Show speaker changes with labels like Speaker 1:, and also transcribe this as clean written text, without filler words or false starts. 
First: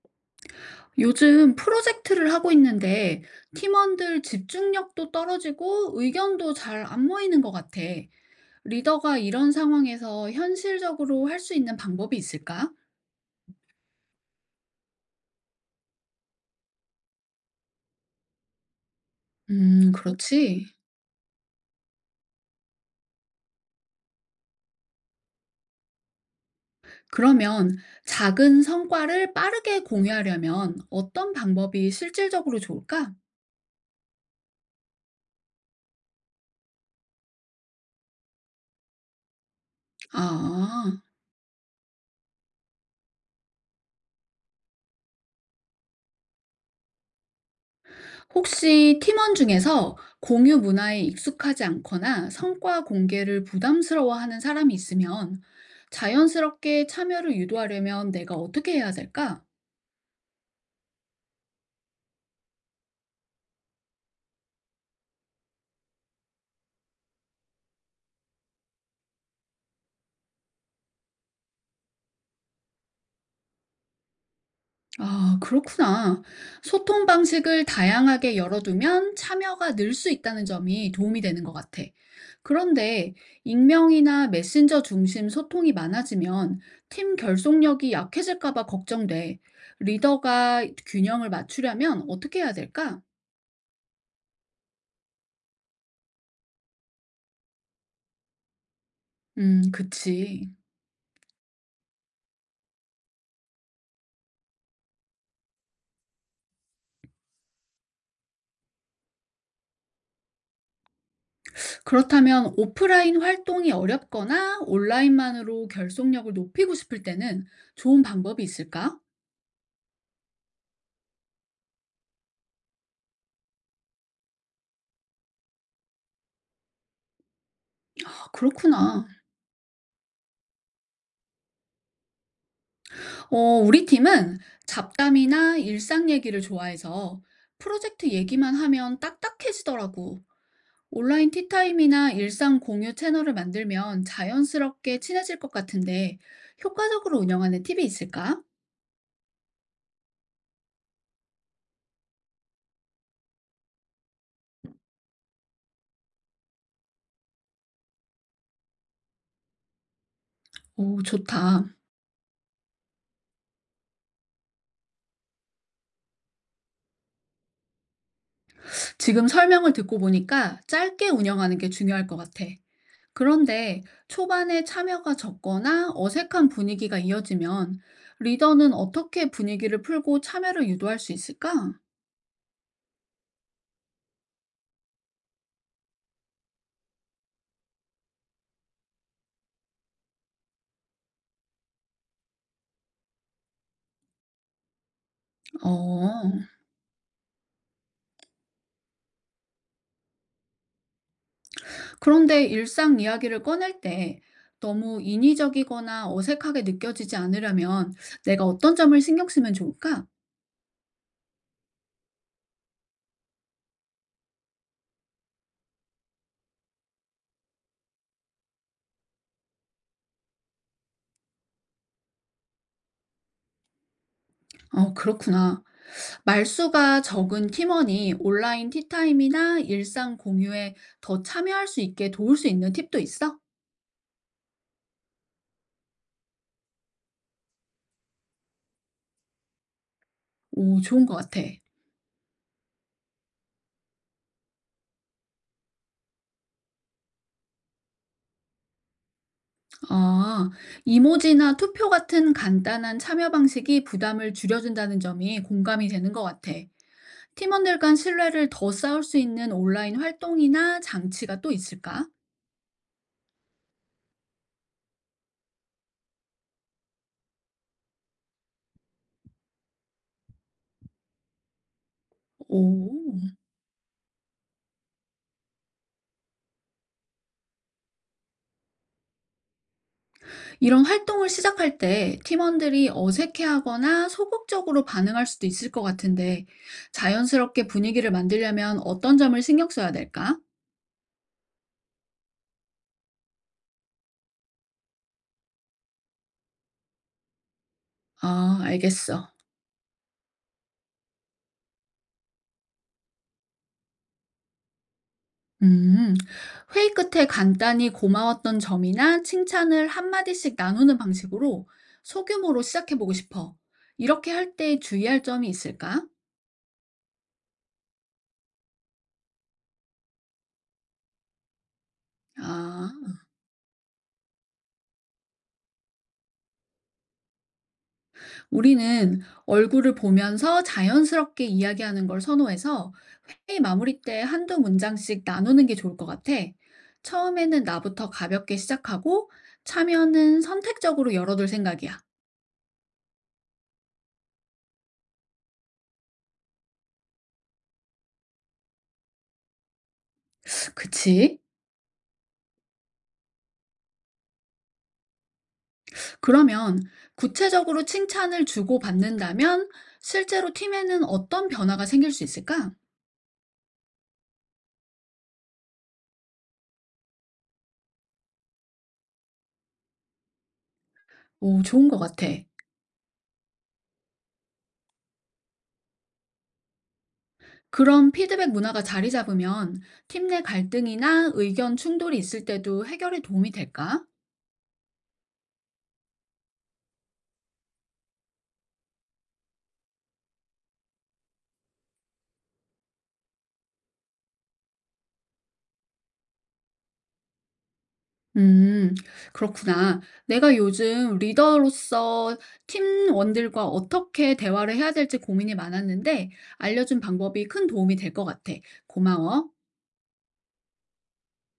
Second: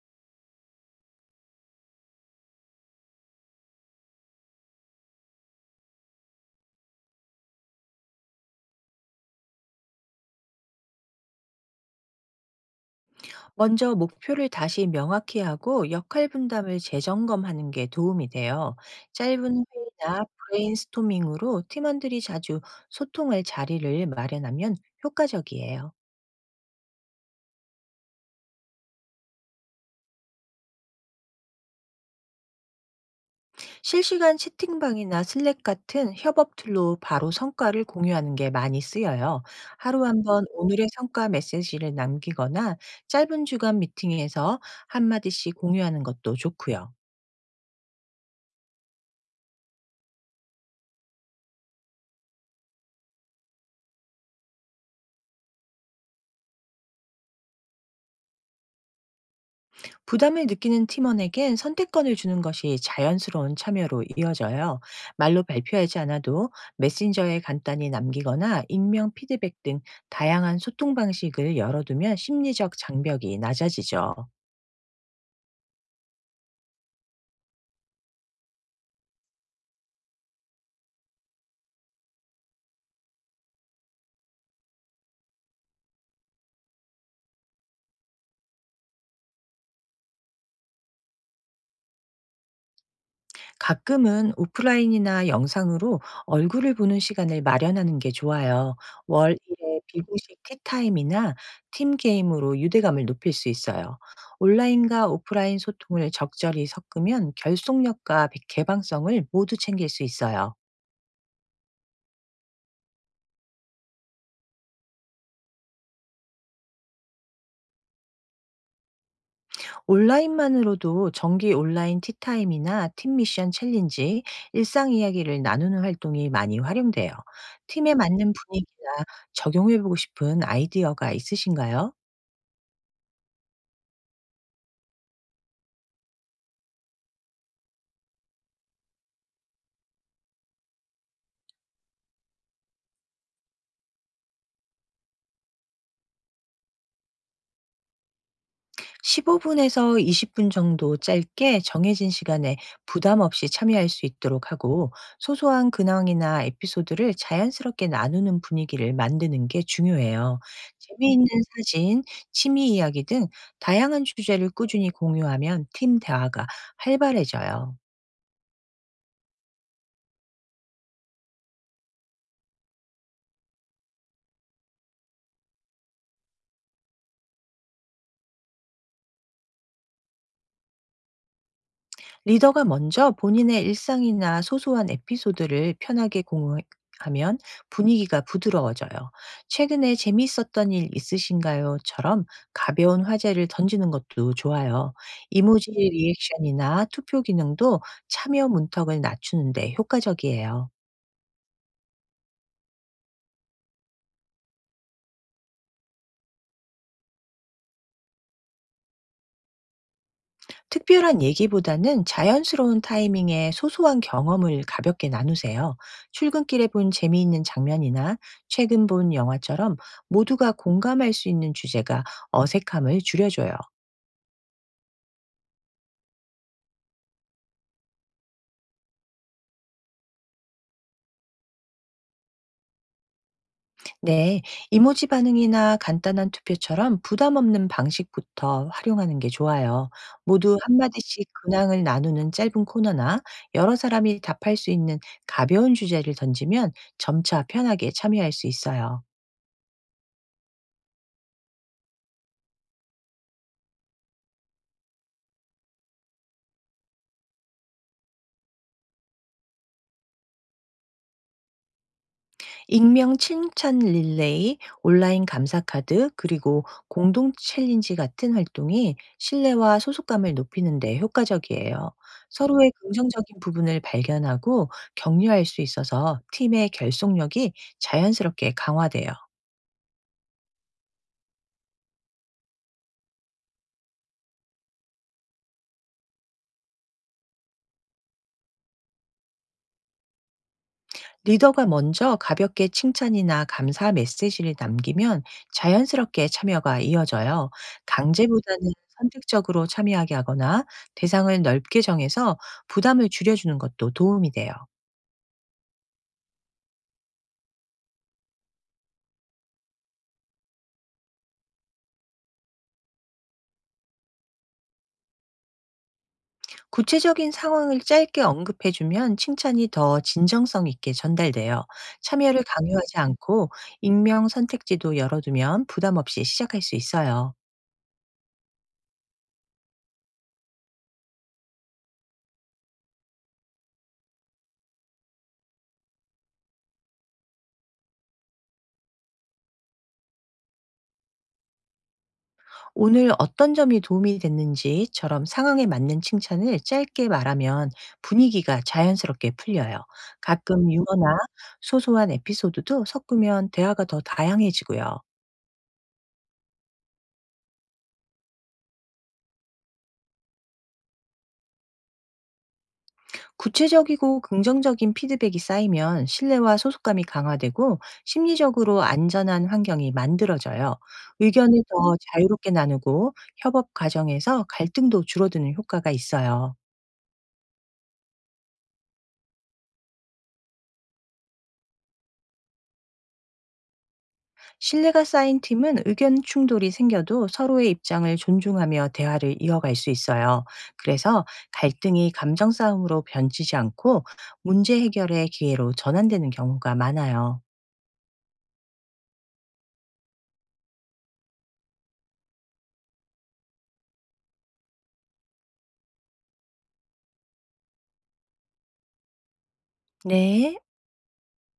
Speaker 1: 요즘 프로젝트를 하고 있는데 팀원들 집중력도 떨어지고 의견도 잘 안 모이는 것 같아. 리더가 이런 상황에서 현실적으로 할 수 있는 방법이 있을까?
Speaker 2: 먼저 목표를 다시 명확히 하고 역할 분담을 재점검하는 게 도움이 돼요. 짧은 회의나
Speaker 1: 그렇지.
Speaker 2: 브레인스토밍으로 팀원들이 자주 소통할 자리를 마련하면 효과적이에요.
Speaker 1: 그러면 작은 성과를 빠르게 공유하려면 어떤 방법이 실질적으로 좋을까?
Speaker 2: 실시간 채팅방이나 슬랙 같은 협업 툴로 바로 성과를 공유하는 게 많이 쓰여요. 하루 한번 오늘의
Speaker 1: 아.
Speaker 2: 성과 메시지를 남기거나 짧은 주간 미팅에서 한마디씩 공유하는 것도 좋고요.
Speaker 1: 혹시 팀원 중에서 공유 문화에 익숙하지 않거나 성과 공개를 부담스러워하는 사람이 있으면 자연스럽게 참여를 유도하려면 내가 어떻게 해야 될까?
Speaker 2: 부담을 느끼는 팀원에겐 선택권을 주는 것이 자연스러운 참여로 이어져요. 말로 발표하지 않아도 메신저에 간단히 남기거나 익명 피드백 등 다양한 소통 방식을 열어두면 심리적 장벽이 낮아지죠.
Speaker 1: 아, 그렇구나. 소통 방식을 다양하게 열어두면 참여가 늘 수 있다는 점이 도움이 되는 것 같아. 그런데 익명이나 메신저 중심 소통이 많아지면 팀 결속력이 약해질까 봐 걱정돼. 리더가 균형을 맞추려면 어떻게 해야 될까?
Speaker 2: 가끔은 오프라인이나 영상으로 얼굴을 보는 시간을 마련하는 게 좋아요. 월
Speaker 1: 음,
Speaker 2: 1회 비공식
Speaker 1: 그치.
Speaker 2: 티타임이나 팀 게임으로 유대감을 높일 수 있어요. 온라인과 오프라인 소통을 적절히 섞으면 결속력과 개방성을 모두 챙길 수 있어요.
Speaker 1: 그렇다면 오프라인 활동이 어렵거나 온라인만으로 결속력을 높이고 싶을 때는 좋은 방법이 있을까?
Speaker 2: 온라인만으로도 정기 온라인 티타임이나 팀 미션 챌린지, 일상 이야기를 나누는 활동이 많이 활용돼요. 팀에
Speaker 1: 아,
Speaker 2: 맞는 분위기나
Speaker 1: 그렇구나.
Speaker 2: 적용해보고 싶은 아이디어가 있으신가요?
Speaker 1: 어 우리 팀은 잡담이나 일상 얘기를 좋아해서 프로젝트 얘기만 하면 딱딱해지더라고. 온라인 티타임이나 일상 공유 채널을 만들면 자연스럽게 친해질 것 같은데 효과적으로 운영하는 팁이 있을까?
Speaker 2: 15 에서 20분 정도 짧게 정해진 시간에 부담 없이 참여할 수 있도록 하고 소소한 근황이나 에피소드를 자연스럽게 나누는 분위기를 만드는 게 중요해요.
Speaker 1: 오,
Speaker 2: 재미있는
Speaker 1: 좋다.
Speaker 2: 사진, 취미 이야기 등 다양한 주제를 꾸준히 공유하면 팀 대화가 활발해져요.
Speaker 1: 지금 설명을 듣고 보니까 짧게 운영하는 게 중요할 것 같아. 그런데 초반에 참여가 적거나 어색한 분위기가 이어지면 리더는 어떻게 분위기를 풀고 참여를 유도할 수 있을까?
Speaker 2: 리더가 먼저 본인의 일상이나 소소한 에피소드를 편하게 공유하면 분위기가 부드러워져요. 최근에 재미있었던 일 있으신가요?처럼 가벼운 화제를 던지는 것도 좋아요. 이모지
Speaker 1: 어,
Speaker 2: 리액션이나 투표 기능도 참여 문턱을 낮추는데 효과적이에요.
Speaker 1: 그런데 일상 이야기를 꺼낼 때 너무 인위적이거나 어색하게 느껴지지 않으려면 내가 어떤 점을 신경 쓰면 좋을까?
Speaker 2: 특별한 얘기보다는 자연스러운 타이밍에 소소한 경험을 가볍게 나누세요. 출근길에 본 재미있는 장면이나 최근 본 영화처럼 모두가 공감할 수 있는 주제가 어색함을 줄여줘요.
Speaker 1: 어, 그렇구나. 말수가 적은 팀원이 온라인 티타임이나 일상 공유에 더 참여할 수 있게 도울 수 있는 팁도 있어?
Speaker 2: 네, 이모지 반응이나 간단한 투표처럼 부담 없는 방식부터 활용하는 게 좋아요. 모두
Speaker 1: 오, 좋은 것
Speaker 2: 한마디씩
Speaker 1: 같아.
Speaker 2: 근황을 나누는 짧은 코너나 여러 사람이 답할 수 있는 가벼운 주제를 던지면 점차 편하게 참여할 수 있어요.
Speaker 1: 아, 이모지나 투표 같은 간단한 참여 방식이 부담을 줄여준다는 점이 공감이 되는 것 같아. 팀원들 간 신뢰를 더 쌓을 수 있는 온라인 활동이나 장치가 또 있을까?
Speaker 2: 익명 칭찬 릴레이, 온라인 감사 카드, 그리고 공동 챌린지 같은 활동이 신뢰와 소속감을 높이는 데 효과적이에요. 서로의
Speaker 1: 오,
Speaker 2: 긍정적인 부분을 발견하고 격려할 수 있어서 팀의 결속력이 자연스럽게 강화돼요.
Speaker 1: 이런 활동을 시작할 때 팀원들이 어색해하거나 소극적으로 반응할 수도 있을 것 같은데 자연스럽게 분위기를 만들려면 어떤 점을 신경 써야 될까?
Speaker 2: 리더가 먼저 가볍게 칭찬이나 감사 메시지를 남기면 자연스럽게 참여가 이어져요.
Speaker 1: 아,
Speaker 2: 강제보다는
Speaker 1: 알겠어.
Speaker 2: 선택적으로 참여하게 하거나 대상을 넓게 정해서 부담을 줄여주는 것도 도움이 돼요.
Speaker 1: 음, 회의 끝에 간단히 고마웠던 점이나 칭찬을 한마디씩 나누는 방식으로 소규모로 시작해보고 싶어. 이렇게 할 때 주의할 점이 있을까?
Speaker 2: 구체적인 상황을 짧게 언급해주면 칭찬이 더 진정성 있게 전달돼요. 참여를
Speaker 1: 아,
Speaker 2: 강요하지 않고 익명 선택지도 열어두면 부담 없이 시작할 수 있어요.
Speaker 1: 우리는 얼굴을 보면서 자연스럽게 이야기하는 걸 선호해서 회의 마무리 때 한두 문장씩 나누는 게 좋을 것 같아. 처음에는 나부터 가볍게 시작하고 참여는 선택적으로 열어둘 생각이야.
Speaker 2: 오늘 어떤 점이 도움이 됐는지처럼 상황에 맞는 칭찬을 짧게 말하면 분위기가 자연스럽게 풀려요. 가끔 유머나
Speaker 1: 그치?
Speaker 2: 소소한 에피소드도 섞으면 대화가 더 다양해지고요.
Speaker 1: 그러면 구체적으로 칭찬을 주고받는다면 실제로 팀에는 어떤 변화가 생길 수 있을까?
Speaker 2: 구체적이고 긍정적인 피드백이 쌓이면 신뢰와 소속감이 강화되고 심리적으로 안전한 환경이 만들어져요. 의견을
Speaker 1: 오, 좋은
Speaker 2: 더
Speaker 1: 것 같아.
Speaker 2: 자유롭게 나누고 협업 과정에서 갈등도 줄어드는 효과가 있어요.
Speaker 1: 그럼 피드백 문화가 자리 잡으면 팀 내 갈등이나 의견 충돌이 있을 때도 해결에 도움이 될까?
Speaker 2: 신뢰가 쌓인 팀은 의견 충돌이 생겨도 서로의 입장을 존중하며 대화를 이어갈 수 있어요. 그래서 갈등이 감정 싸움으로 변치지 않고 문제 해결의 기회로 전환되는 경우가 많아요.
Speaker 1: 음, 그렇구나. 내가 요즘 리더로서 팀원들과 어떻게 대화를 해야 될지 고민이 많았는데 알려준 방법이 큰 도움이 될 것 같아. 고마워.
Speaker 2: 네.